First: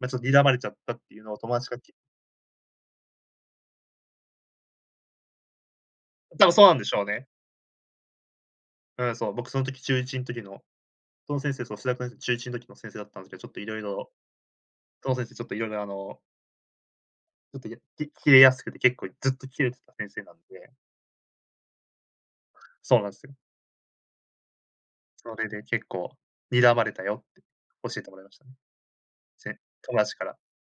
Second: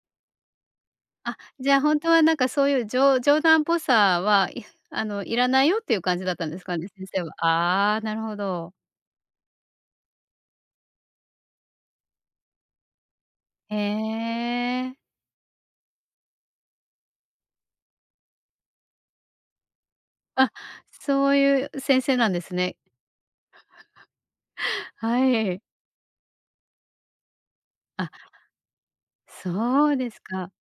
ま、ちょっと睨まれちゃったっていうのあ、を友達じゃがあきほんとはなんかそういう、じょ冗談っぽさは、いあの要らないよっていう感じだった多ん分ですそうなんかでね？しょう先生ね。は。ああ、なるほど。うん、そう。僕その時、中1ん時のその先生、その数学の、中1の時の先生だったんですけど、ちょっとへ色々え。その先生ちょっと色々あのちょっと、や、きキレやすくて結構ずっとキレてた先生なんあ、で。そういう先生なんですね。そうなんすよ。はそれい。で結構、睨まれたよって教えあてもらいましたね。せそ友うで達すから。か。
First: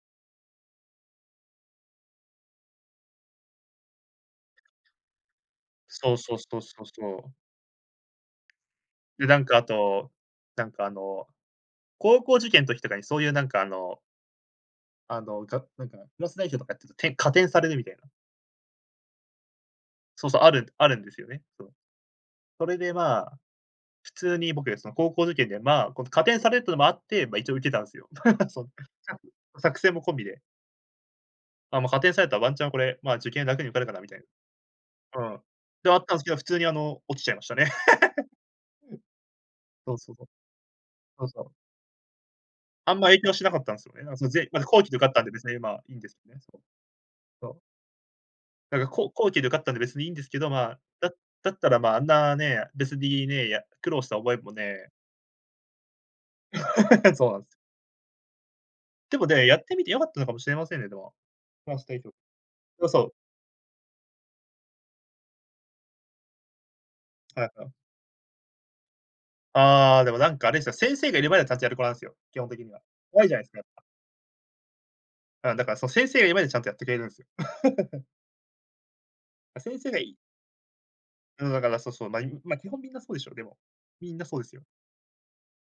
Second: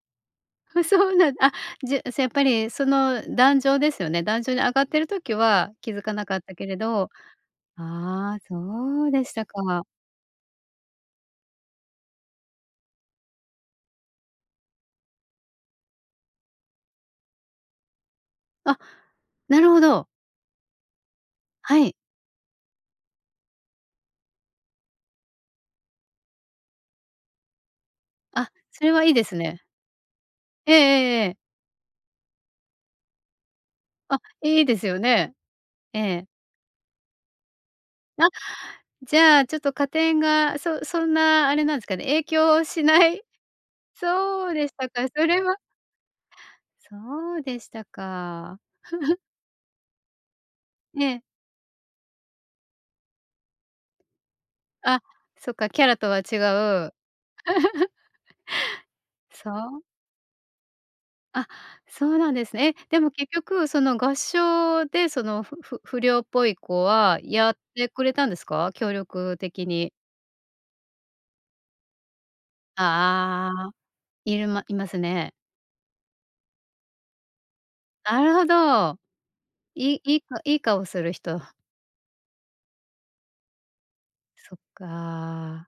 ふそうなんあ、じゃ、そやっぱり、その壇上ですよね、壇上に上がっている時は気づそかうなそかうったそうけれそうどそう。ああ、そうでで、しなんたかあか。と、なんかあの、高校受験ん時とかにそういうなんかあのあの、がなんか、クラス代表とかやってると、点、加点されるみたいな。あ、なるほど。そうそう、あるあるんですよね、そう。はい。それでまあ、普通に僕、その高校受験でまあ、この加点されるっていうのもあって、まあ、一応受けたんすよ。あ、そ、それはいいです [unintelligible] ね。作戦も込みで。ええええええ。あ、ま、加点されたらワンチャンこれ、ま、受験楽に受かるかなみたいあ、いいですよな。うね。ん。で、あえったんすえ。けど、普通にあの、落ちちゃいましたね。なじゃあちょっ と加 [unintelligible] そうそう。点が、そそんそうそなあう。れなんすかね、影響しあんなま影い？響しなかったんすよね。なんそのぜそうま、でし後た期で受か。かったんそでれ別に、はい、まあ、いいんですよね。そう。そうそでう。したか。なんかこう 後期で受かったんで別にいいんですけど、まあ、えだえ。だったらまあ、あんなね、別にね、や、苦労した覚えもねあ、そっか、キャラとは違う そうなんす。でも ね、そやってうみて良かったのかもしれませんね、でも。あ、ま、指定そきょうなんですね。え、そうそでもう。結局その合唱で、その、ふふ不良っぽい子ははやい、っあてくれたんですか？協力的に。ああ、でもなんかあれですよ。先生がいる前ではちゃんとやる子なんすよ、基本的には。怖いじゃないすあか、やっあ。ぱ。いるまいますね。ああ、だからその先生がいる前でちゃんとやってくれるんすよ。なるほど。ま、先生いがいいいいかいい顔する人。うんだから、そうそう、まあ、いまあ基本みんなそうでしょ、でも。みんなそうでそすっよ。か。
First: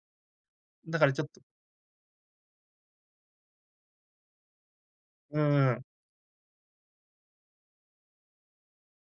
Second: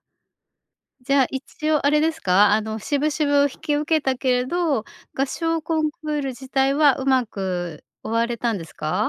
だからじちゃょっあと一応あれですか？あの渋々引き受けたけれど、合う唱んうコん。ンクール自体は上手く終われたんですか？